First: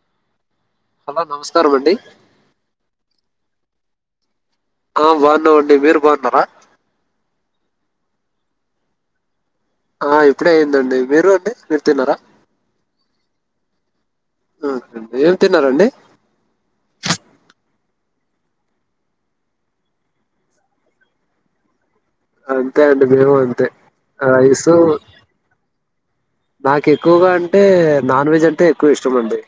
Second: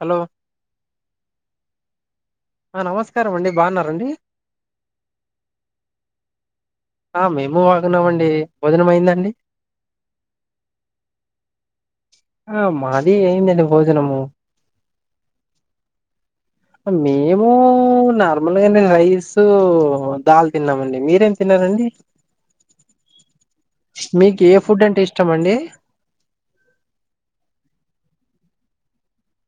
Hello hello నమస్కారం అండి. ఆ నమస్కారం అండి బాగున్నండి. ఆ బాగున్నామండి మీరు బాగున్నారా ఆ మేము వాగున్నామండి భోజనం అయిందండి ఆ ఇప్పుడే అయిందండి మీరు అండి మీరు తిన్నారా ఇ ఎండీ అండి భోజనము ఓకే అండి ఏం తిన్నారండి మేము నార్మల్గా రైస్ దాల్ తిన్నామండి మీరేం తిన్నరండి అంతే అంటడి మేము అంతే ఆ మీకు ఇ ఏ సో ఫుడ్ అంటే ఇష్టం అండి నాకు ఎక్కువగా అంటే నాన్ వెజ్ అంటే ఎక్కువ ఇష్టంమండి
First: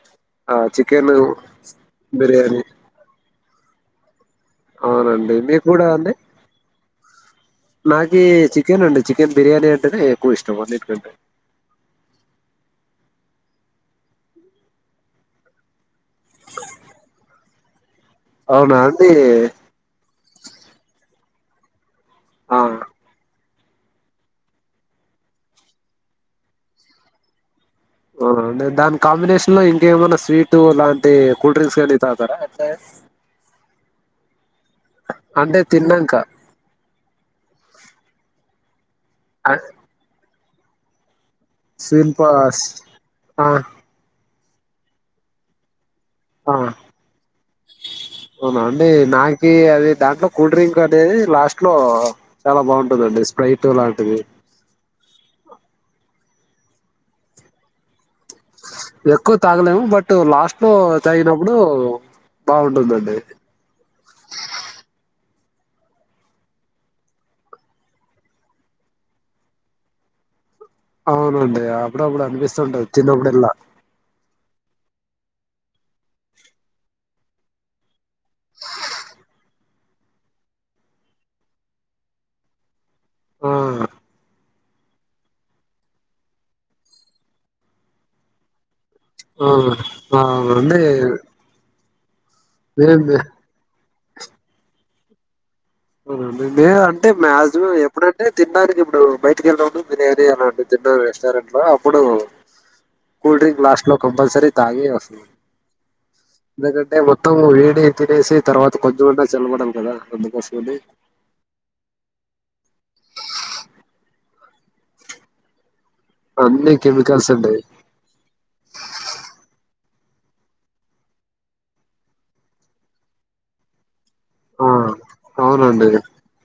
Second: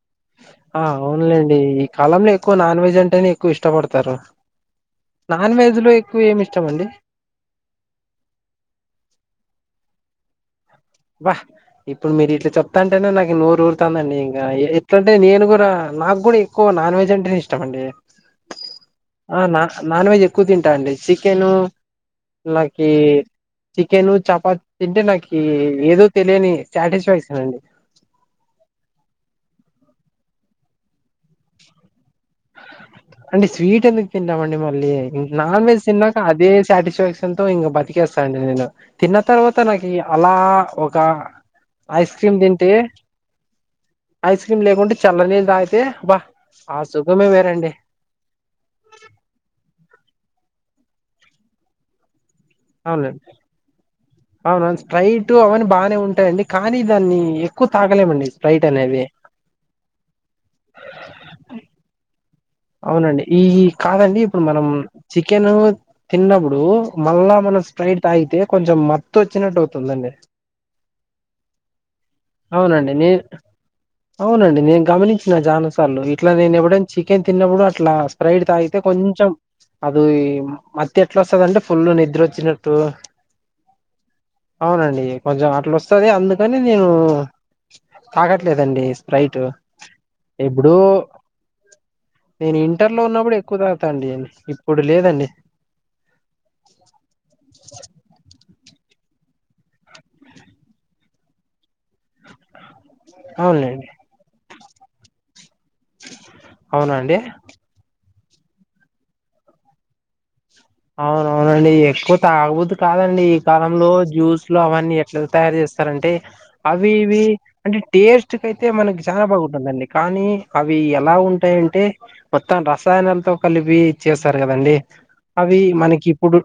ఆ అవునులేండి ఈ కాలంలో ఎక్కువ బిర్యానీ నాన్ వెజ్ అంటేనే ఎక్కువ ఇష్టం ఇష్టపడతారు అవునండి నాన్ మీకు వెజ్ కూడా లో అండి ఎక్కువ ఏమి ఇష్టం అండి నాకీ చికెన్ అండి చికెన్ బిర్యానీ అంటేనే ఎక్కువ ఇష్టమా మీకు వా ఇప్పుడు మీరు ఇట్లా చెప్తాంటేనె నాక్ నూరు ఊరుతాందండి ఇంకా ఎట్లంటే నేను కూడా నాకు కూడా ఎక్కువ నాన్ వెజ్ అంటేనే ఇష్టం అండి అవునా అండి ఆ నా నాన్ వెజ్ ఎక్కువ తింటా అండి చికెను ఆ నాకీ చికెను చపాతి తింటే నాకీ ఏదో తెలియని సాటిస్ఫాక్షన్ అండి అవునా అండి దాని కాంబినేషన్ లో ఇంకేమన్నా స్వీటు లాంటి కూల్ డ్రింక్స్ కాని తాగుత్ తర అట్లే మిక్ తిన్న మండి మ డి నాన్ వెజ్ తిన్నాక అదే సాటిస్ఫక్షన్ చికెన్ తో ఇంకా బతికేస్తా అండి నేను తిన్న తర్వాత నాకి అలా ఒక ఐస్ క్రీమ్ సిల్పాస్ తింటే ఆ ఐస్ క్రీమ్ లేకుంటే చల్లని నీళ్లు తాగితే బా ఆ సుఖమే వేరండి అవునా అండి నాకీ అది దాంట్లో కూల్ డ్రింక్ అనేది లాస్ట్ లో చాలా బాగుంటుందండి అవునండి స్ప్రైట్ లాంటిది అవునవును స్ప్రైట్ అవన్నీ బానే ఉంటాయండి కానీ దాన్ని ఎక్కువ తాగలేమండి స్ప్రైట్ అనేది ఎక్కువ తాగలేము. బట్ లాస్ట్ లో తాగినప్పుడు బాగుంటుందండి అవునండి ఈ కాదండి ఇప్పుడు మనం చికెన్ తిన్నప్పుడు మళ్ళా మనం స్ప్రైట్ తాగితే కొంచెం మత్తు వచ్చినట్టు అవుతుందండి. అవునండి అప్పుడ అప్పుడు అనిపిస్తుంటుంది అవునండి నే తిన్నప్పుడు అల్లా అవునండి నేను గమనించిన చాలాసార్లు ఇట్లా నేను ఎప్పుడన్నా చికెన్ తిన్నప్పుడు అట్లా స్ప్రైట్ తాగితే కొంచెం అది మత్తు ఎట్లా వస్తదంటే ఫుల్ నిద్రొచ్చినట్టు ఆ అవునండి కొంచెం అట్లు వస్తుంది అందుకని నేను తాగట్లేదండి. స్ప్రైట్ ఊ ఊ ఎప్పుడో ఆండి నేను ఇంటర్ లో ఉన్నప్పుడు ఎక్కువ తాగు అండి ఇప్పుడు లేదండి. ఊ లేదంటే మాక్సిమం ఎప్పుడంటే తినడానికి ఇప్పుడు ఇడు బయటికి వెళ్ళతె బిర్యానీ అలాంటి తిన్న రెస్టారెంట్ లో అప్పుడు కూల్ డ్రింక్ లాస్ట్ అవునులేండి లో కంపల్సరీ తాగే వస్తా అవునా ఎందుకంటే అండి మొత్తము వీడి తినేసి తర్వాత కొంచెం అన్న చల్లబడాలి కదా అందుకోసం. అవును అవునండి ఎక్కువ తాగబుద్ధి కాదండి ఈ కాలంలో జ్యూస్లు అవన్నీ ఎట్లా తయారు చేస్ స్తారు అంటే అన్ని అవి ఇవి కెమికల్స్ అండి అంటే టేస్ట్ కయితే మనకి చాలా బాగుంటుందండి. కానీ అవి ఎలా ఉంటాయి అంటే మొత్తం రసాయనాలతో కలిపి చేస్తారు ఆ గదండీ. అవి అవునండి మనకి ఇప్పుడు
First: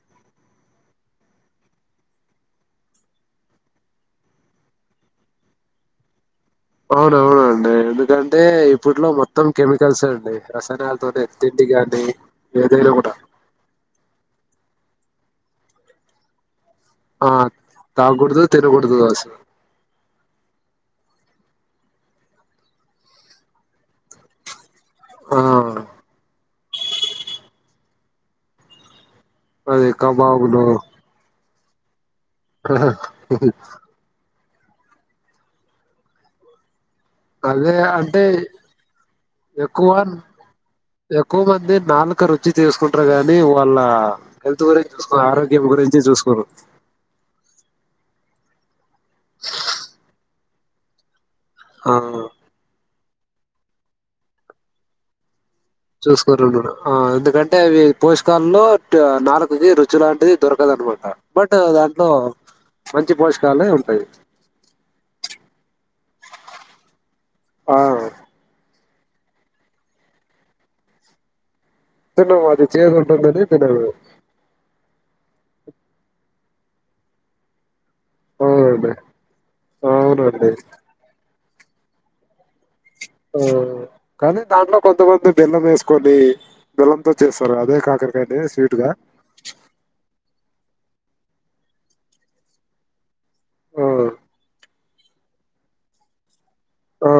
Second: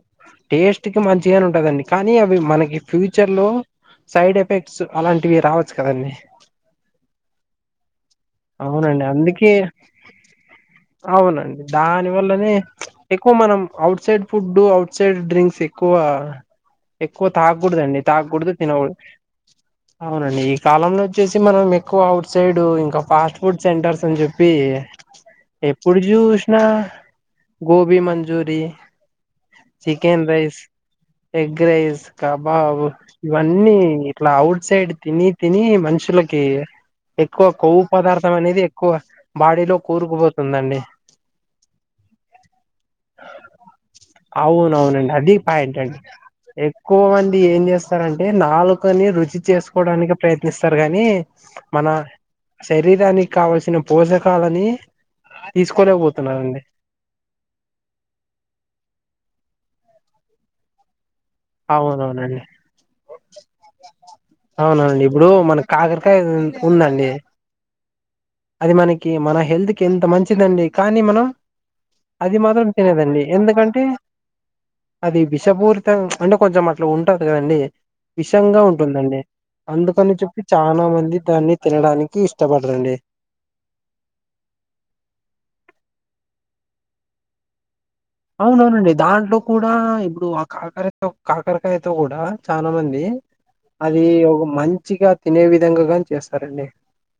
టేస్ట్ కి మంచిగానే ఉంటుదండి. కానీ అవి మనకి ఫ్యూచర్ లో సైడ్ ఎఫెక్ట్స్ అలాంటివి రావచ్చు కదండీ. అవునవునండి ఎందుకంటే అవునండి ఇప్పట్లో మొత్తం అందుకే కెమికల్స్ అండి. రసాయనాలతో అవునండి తిండి గానీ ఏదైనా కూడా. Outside food, outside drinks ఎక్కువ. ఎక్కువ ఆ తాగకూడదండి. తాగకూడదు, తినకూడదు అవునండి కాలంలో వచ్చేసి మనం ఎక్కువ ఔట్ సైడ్ ఇంకా ఫాస్ట్ ఫుడ్ సెంటర్స్ అని చెప్పి ఆ ఎప్పుడు జూషు నా గోబి మంజురి [inaudible] అదే కాబాబుదొ ఎగ్ రైస్ కబాబు ఇవన్నీ ఇట్లా అవుట్ సైడ్ తిని తిని మనుషులకి ఎక్కువ అదే కొవ్వు అంటే పదార్థం అనేది ఎక్కువ బాడీలో ఎక్కువ కూరుకుపోతుందండి ఎక్కువ మంది నాలుక రుచి చేసుకుంటారు గానీ వాళ్ళ హెల్త్ గురించి అవునవునండి చూసుకొరు అది ఆరోగ్యం పాయింట్ గురించి చూసుకొరు తరు అంటే నాలుక్ కొన్ని రుచి చేసుకోడానికి ప్రయత్ ఇస్తారు గాని మన ఆ శరీరాని కావల్సిన పోషకాలని చూసుకోరు తీసుకోలేకపోతున్నారండి కూడ ఆ ఎందుకంటే అవి పోష్ కల్లో నాలుకకి రుచి లాంటిది దొరకదు అనమాట అవునవునండి పోషకాలే ఉంటాయి అవునండి ఇప్పుడు మనకు కాకరకాయ ఉందండి ఆ అది మనక్ కి మన హెల్త్ కి ఎంత మంచిదండి కానీ మనం అది తిన్నాము మాత్రం చేదు తినరండి ఉంటుందని ఎందుకంటే తినము అది విషపూరితం అంటే కొంచెం అట్లా ఉంటది కదండి విషంగా అవునండి ఉంటుందండి అందుకని చెప్పి అవునండి చాలా మంది దాన్ని తినడానికి ఇష్టపడరండి ఆ కానీ దాంట్లో కొంతమంది బెల్లం వేసుకొని బెల్లంతో చేస్తారు అదే కాదు అవునవునండి దాంట్లో కూడా ఇప్పుడు కాకరతో కాకరకాయతో కూడా చాలా మంది ఆ అది ఒక మంచిగా తినే విధంగా చేస్ ఆ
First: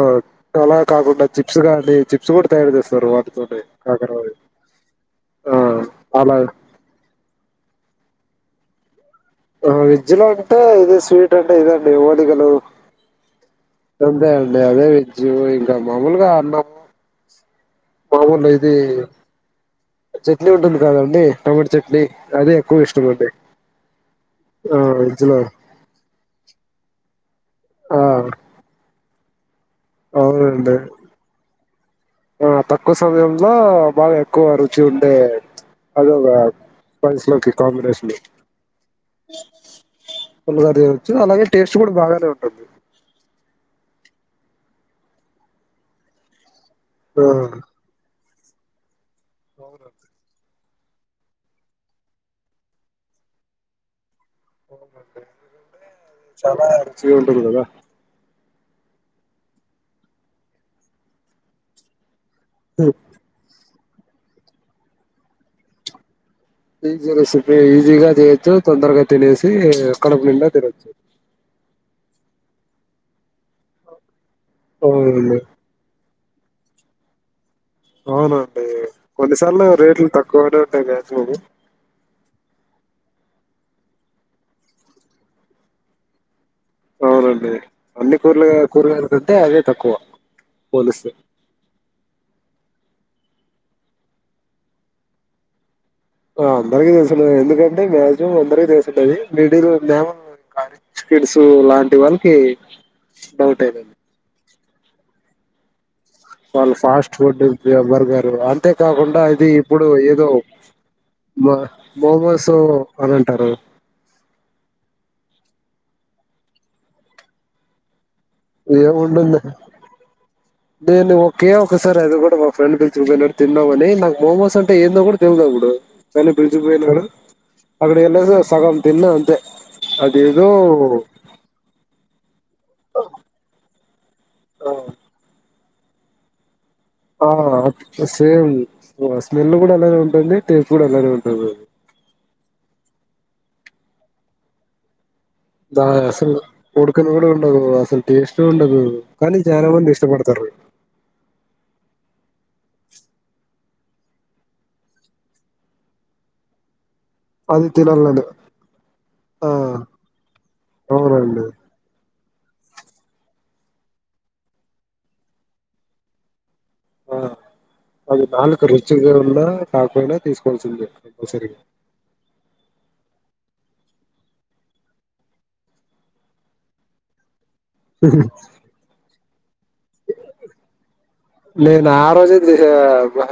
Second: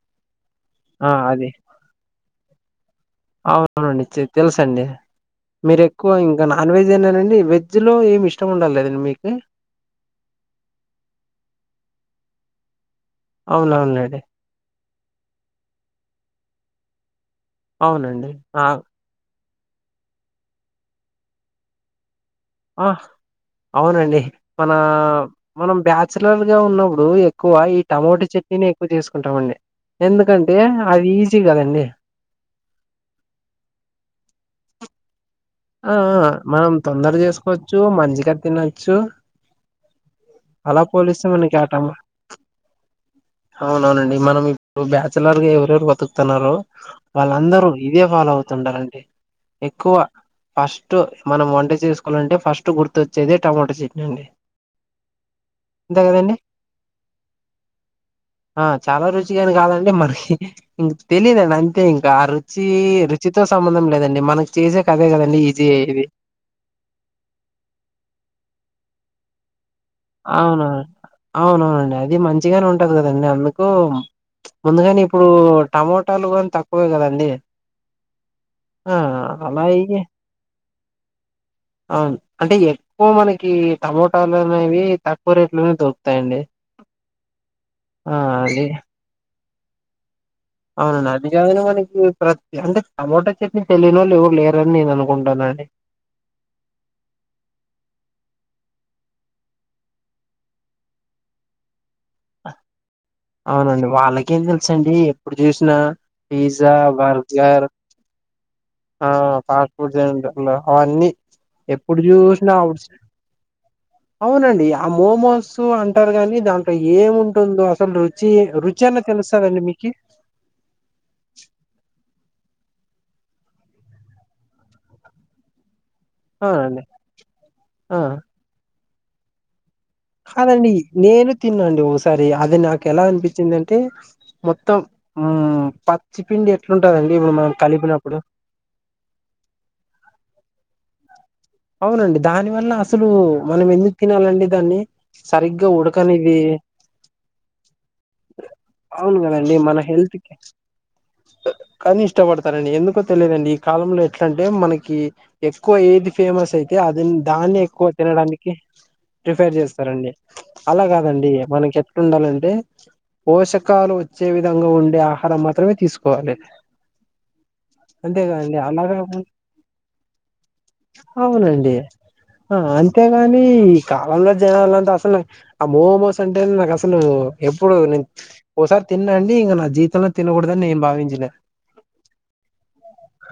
అలా ఆ కాకుండా చిప్స్ కానీ చిప్స్ కూడా తయారు చేస్తారు వాటితోనే అవుననండి చే కాకరవి తెలుసండి ఆ మీరు ఎక్కువ అలా ఇంకా నాన్ వేజే నా నండి వెజ్ వెజ్ లో ఏమి ఇష్టం ఉండలేదు మీకు వెజ్ లో అంటే ఇది స్వీట్ అంటే ఇదండి దిగలు అవునవునులేండి అంతే అండి అదే వెజ్ ఇంకా మా ముల్ గా అన్నం అవునండి మామూల్ ఆ ఇది చట్నీ ఉంటుంది కదండి టమాటో చట్నీ అదే ఎక్కువ ఆ ఇష్టం అండి అవునండి మన ఆ వెజ్ లో మనం బ్యాచలర్ గా ఉన్నప్పుడు ఎక్కువ ఈ ఆ టమాటో చట్నీని ఎక్కువ చేస్ ఉంటామండి అవునండి ఆ తక్కువ సమయంలో బాగా ఎక్కు అరుచి ఉంటే ఆ మనం తొందర చేసుకోవచ్చు కాంబినేషన్ మంచిగా తినొచ్చు పుల్లగా అలా చేయవచ్చు పోలిస్తే అలాగే మన టేస్ట్ కేటమా కూడా బాగానే ఉంటుంది అవునవునండి మనం ఇప్పుడు బ్యాచలర్ గా ఎవరెవరు బతుకుతున్నార ఆ వాళ్ళ అందరు ఇదే ఫాల్ అవుతు ఉండాలండి పోగురుదు ఫస్ట్ మనం వంట చేసుకోవాలంటే ఫస్ట్ గుర్తొచ్చేది టమోటా చెట్న ఎందుకంటే చాలా రుచిగా ఉంటది కదా ఆ చాలా రుచిగాని కాదండి మరి ఇంక తెలీదండి అంతే ఇంకా రు చి రుచితో సంబంధం దండి మనకి చేసే కదే కదా అ ఈజీ ఇవి ఈజీ రెసిపీ ఈజిగా చేచ్చు తొందరగా తినసి కడపు ని అవును తెరచ్చదు అవునవునండి అది మంచిగానే ఉంటది కదండి అందుకు ముందుగాని ఇప్పుడు అవునండి టమో చట్టాలు కానీ తక్కువే కదండి అవునండి ఆ అలా కొన్నిసార్లు అయి రేట్లు తక్కువ కాంగ్రాట్స్ అండి వు అంటే ఎక్కువ మనకి టమోటాలు అనేవి తక్కువ రేట్లోనే దొకుతాయిండి అవునండి అన్ని కూరలుగా కూరగాలు క అ అదే తక్కువ అవునండి పోలిస్తే. అది కాదనే మనకి ప్రతి అంటే టమోటా చట్నీ సెలిన వాళ్ళు ఇవ లేరని నేను అనుకుంటాన అండి అందరికి తెలుసు ఎందుకంటే మక్సిమం అందరికి తెలుసుది మిడిల్ కాల కిడ్స్ లాంటి ఇటి వాళ్ళకి డౌట్ అయిదడి తెచ్చండి ఎప్పుడు చూసినా ఫ పిజ్జా, ఫాస్ట్ ఫుడ్ బర్గర్ ఇ బర్గర్ అ ఆ ఫాస్ట్ ఫుడ్ అవన్నీ మ ఎప్పుడు మోమోస్ చూసినా అ అని అంటారు. అవునండి ఆ మోమోస్ అంటారు కాగాని దాంట్లో ఏము ఉంటుందో అసలు రు ఏం ఉంటుంది నేను ఒకే ఒకసారి అది కూడా ఫ్రెండ్ కొంచం వెనక్ తిన్నావని నాకు మోమోస్ అంటే ఏందో కూడా తెలిదు ఇప్పుడు వెళ్ళే ఆ బ్రిడ్జి అండి పోయినాడు ఆ అక్కడకి వెళ్ళేసి సగం తిన్నా అంతే అదేదో కాదండి నేను తిన్నాండి ఓసారి అది నాకు ఎలా అనిపించిందంటే తే మొత్తం అ పచ్చి పిండి ఎ ఆ సేమ్ స్మెల్ కూడా అలానే ఉంటుంది టేస్ కూడా అలానే ఉంటుంది అవునండి దాని వల్ల అసలు మనం ఎందుకు తినాలండి దాన్ని సరిగ్గా దా అసలు ఉడకనిది కొడుకన కూడా ఉండదు అసలు టేస్ట్ ఉండదు అవును కానీ కదండి చాలా మన మంది హెల్త్ కి ఇష్టపడతారు కానీ ఇష్టపడతారండి ఎందుకో తెలియదండి ఈ కాలంలో ఎట్లంటే మనకి ఎక్కువ ఏది ఫేమస్ అయితే అ దాన్ని అది ఎక్కువ తినాలని తినడానికి ఆ ప్రిఫేర్ చేస్తారండి అలా కాదండి అవునండి మనకి ఎక్కడ ఉండాలంటే అంటే పోషకాలు వచ్చే విధంగా ఉండే ఆహారం మాత్రమే తీసుకోవాలి ఆ అది అంతేకాదండి నాలుగు అలాగా రుచిగా ఉన్నా కాకపోయినా తీసుకోవచ్చండి అవునండి ఆ అంతేగాని కాలంలో జనాలంతా అసలు ఆ మో మోస్ అంటే నాకు అసలు ఎప్పుడు నేను ఒకసారి తిన్నా అండి తీ ఇంకనాది నేను ఆ రోజే చేసిన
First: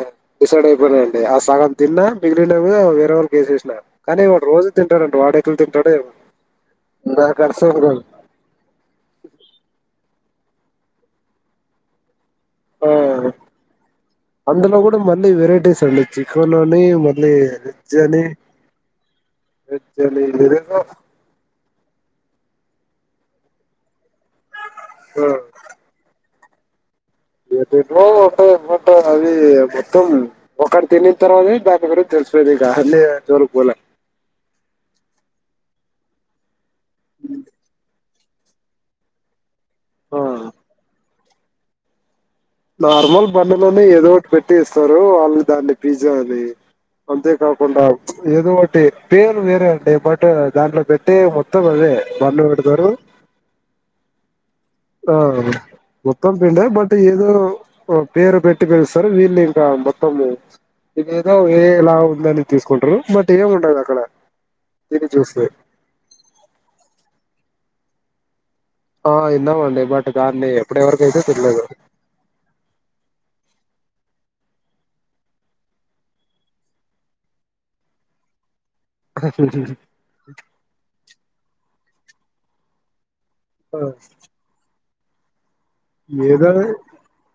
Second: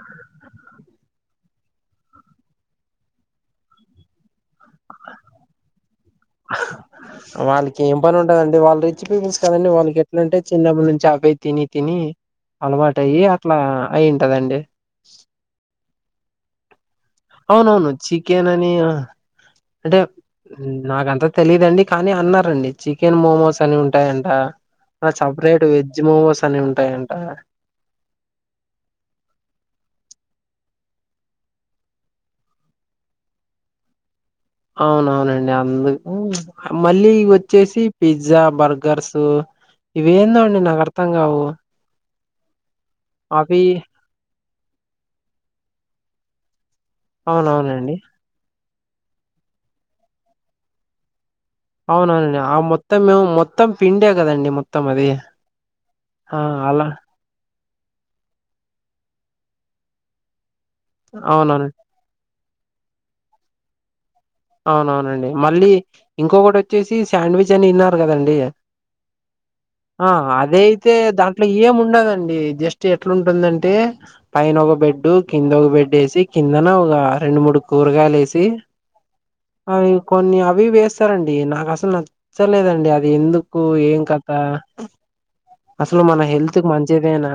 సైడ్ అయిపోయినాండి అ సగం తిన్నా మిగిలినవి వేరే వాళ్ళకి వసేసినా కానీ వారు రోజు తింటాడంట వాడు ఎక్కడ తింటాడో ఏమో నాకు అర్థం వాళ్ళకి ఏం కాదు పని ఉంటదండి వాళ్ళ రిచ్ పీపుల్స్ కదండి వాళ్ళకి ఎట్లాంటే చిన్నప్పుడు నుంచి చాక్లేట్ తిని తిని ఆ అలవాటు అయ్యి అట్లా అయింటదండి చికునుని మెవో అవును అవును చికెన్ అని అంటే వెజ్ అని ఏదేదో నాకంతా తెలిదండి కానీ అన్నారండి చికెన్ మోమోస్ అని ఉంటాయింట అ సపరేట్ వెజ్ మోమోస్ అటనే ఉంటాయండి ఏ ఉంటంట ఎవో అది మత్తం ఒక్కడ్ తిని న్ తర్వాతే దాక బర తెలిసిపోది ఇక అన్నీ జోరుకి పోలే అవును అవునండి అందుకు మళ్ళీ వచ్చేసి పిజ్జా బర్గర్స్ ఆ ఎవియెంధో అండి నాకు అర్థం కావు ఆ నార్మల్ పంన్నలోనే ఏదో ఒకటి పెట్ పెట్టేస్తారు వాళ్ళు దాన్ని పిజ్జా అని అంతే కాకుండా అవునవునండి ఏదో పేర్ వేరే అండి బట్ దాంట్లో పెట్టటి మ అవుననండి ఆ మొత్తం మేము మొత్తం పిండే కదండి మొత్తం అది ఆ మొత్తం ఆ పిండే అలా బట్ ఏదో పేరు పెటి పిలుస్తారు వీళ్ళు ఇంకా మొత్తము ఇదో అవునవును ఏలా ఉంద తీసుకుంటారు బట్ ఏమి ఉంటదు అక్కడ తిని అవునవునండి చూస్తే మళ్ళీ ఇంకొకటి వచ్చేసి శాండ్విచ్ ఇన్నారు కదండి ఆ విన్నామండి బట్ ఆ దాన్ని అదయితే ఎప్పుడెవరికైతే దాంట్లో తినలేదు ఏమి ఉండదండి జస్ట్ ఎట్లాంటుందంటే పైన ఒక బెడ్ కింద ఒక బెడ్ వేసి కిందన ఒక రెండు మూడు కూరగాయలు వేసి అ కొన్ని అవి వేస్తారండి నాకు అస అసలు నచ్చలేదండి అది ఎందుకు అకు ఏం కత అసలు మన హెల్త్ కి మంచిదేనా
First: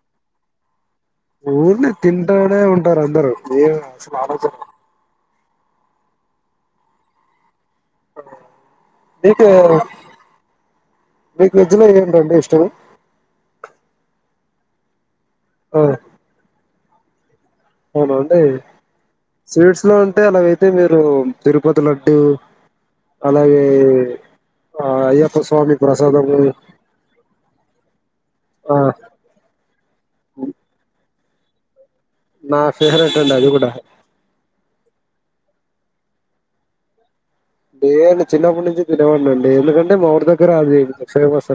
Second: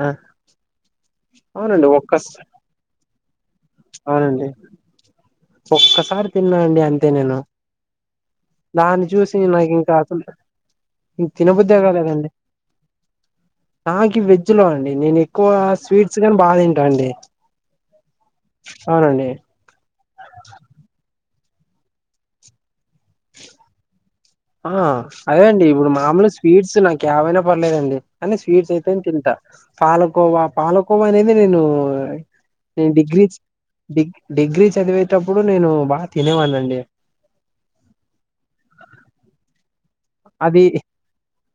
అవునండి ఊరిని ఒక్క తింటూనే ఉంటారు అందరుూ మ అసలు అవునండి ఆలోచన ఒక్కసారి తిన్నా అండి అంతే నేను దాన్ని చూసి మీకు నాకు ఇంకా అసలు ఇంక మీకు వెజ్ తినబుధే లో కాలేదండి ఏంటండి ఇష్టం నాకి వెజ్ లో అండి నేను ఎక్కువ స్వీట్స్ ని బాగా తంటాండి అవున అండి స్వీట్స్ లో అంటే అలాగైతే మీరు తరుపతి లడ్డు అలాగే ఆ అదే అయ్యప్ప అండి స్వామి ఇప్పుడు మామూలు ప్రసాదము స్వీట్స్ నాకు ఏవైనా పర్లేదండి అని స్వీట్స్ ఆ అయితే తింటా పాలకోవా పాలకోవా అనేది నేను నా ఫేవరెట్ డిగ్రీ అండి అది కూడా గ డిగ్రీ చదివే ఎటప్పుడు నేను బాగా తినేవాడి అండి ేడి చిన్నప్పుడు నుంచి త తెినవాడిండి ఏందుడి అంట మోర్ దగ రా అది అదు దక్షస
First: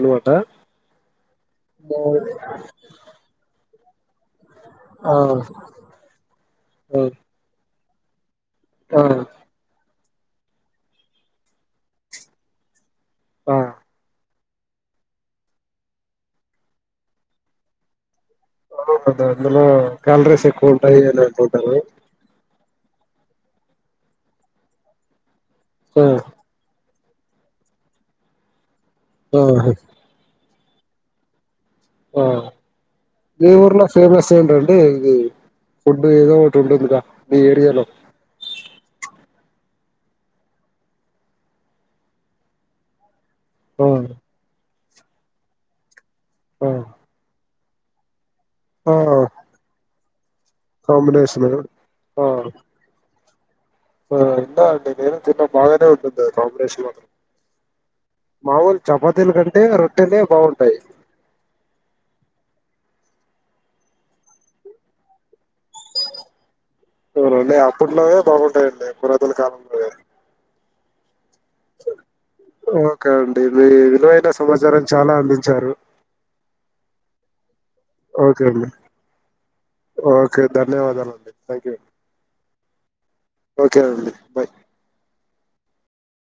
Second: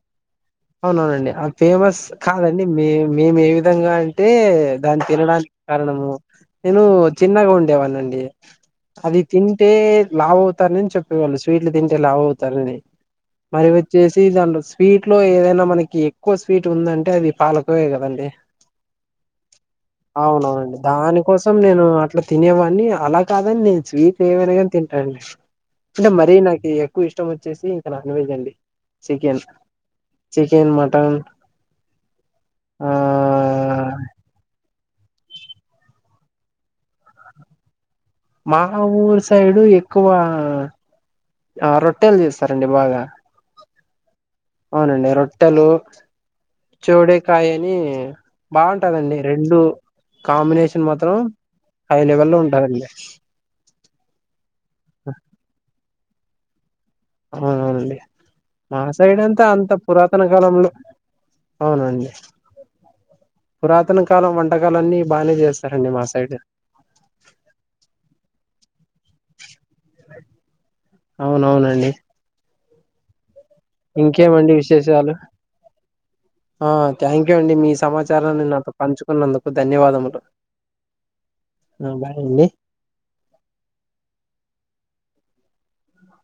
అవునవునండి అ ఫేమస్ కాదండి మే మేము ఏ విధంగా టె దాని ఆ తినడానికి కారణము నేను చిన్నగా ఉండేవాన్ని అండి ఆ అది తింటే లావు అవుతానని చెప్పేవాళ్ళు స్వీట్లు తింటే లావు అవుతారని ఆ మరి వచ్చేసి దాంట్లో స్వీట్ స్వీట్ లో ఏదైనా మనకి ఎక్కువ స్వీట్ ఉందంటే అది పానకమే కదండి అవున అందులో క్యాలరీస్ అవునవునండి ఎక్ల్ట్యింటాయి దానికోసం నేను అట్లా తినేవాడిని అలా కాదండి నేను స్వీట్ ఏమనగాని తింటాను ఆ ఇంట మరీ నాక ఎక్కువ ఇష్టం వచ్చేసి ఇంకా నాన్ వెెజ్ అండి చికెన్ ఓహ చికెన్ మటన్ ఆ ఆ మీ ఊర్లా ఫేమస్ ఏంటండి అంటే ఇది ఫుడ్ ఏదో ఒకటి ఉంటుందిగా మీ ఏరియాలో మా ఊరు సైడు ఎక్కువ ఆ రొట్టెలు చేస్తారండి బాగా పోవు అవునండి రొట్టెలు ఆ చెవడే కాయ మ్మ్ ఆ బాగుంటాదండి రెండు కాంబినేషన్ మాత్రం కాంబినేషన్ ఆ హై లెవెల్ లో ఉంటదండి ఆ ఎడి నేను చిన్న బాగానే ఉంటది కాంగ్రేస్ లో అవుననండి మా సైడ్ చపాతీల అంతా కంటే అంత పురాతన రొట్టెలే కాలంలో బాగుంటాయి అవునండి పురాతన కాలం వంటకలు అన్నీ బాగానే చేస్తారండి మా సైడ్ రండి అప్పట్లోనే బాగుంటాయండి పురాతన కాలంలో అవునవునండి ఓకే అన్ అ మీ విలువైన ఇంకేమండి సమాచారం చాలా విశేషాలు అందించారు ండి మీస్ ఓకే అండి ధన్యవాదములు ఓకే ధన్యవాదాలు అండి థ్యాంక్ యూ అండి ఆ బాయ్ అండి ఓకే అండి బయ్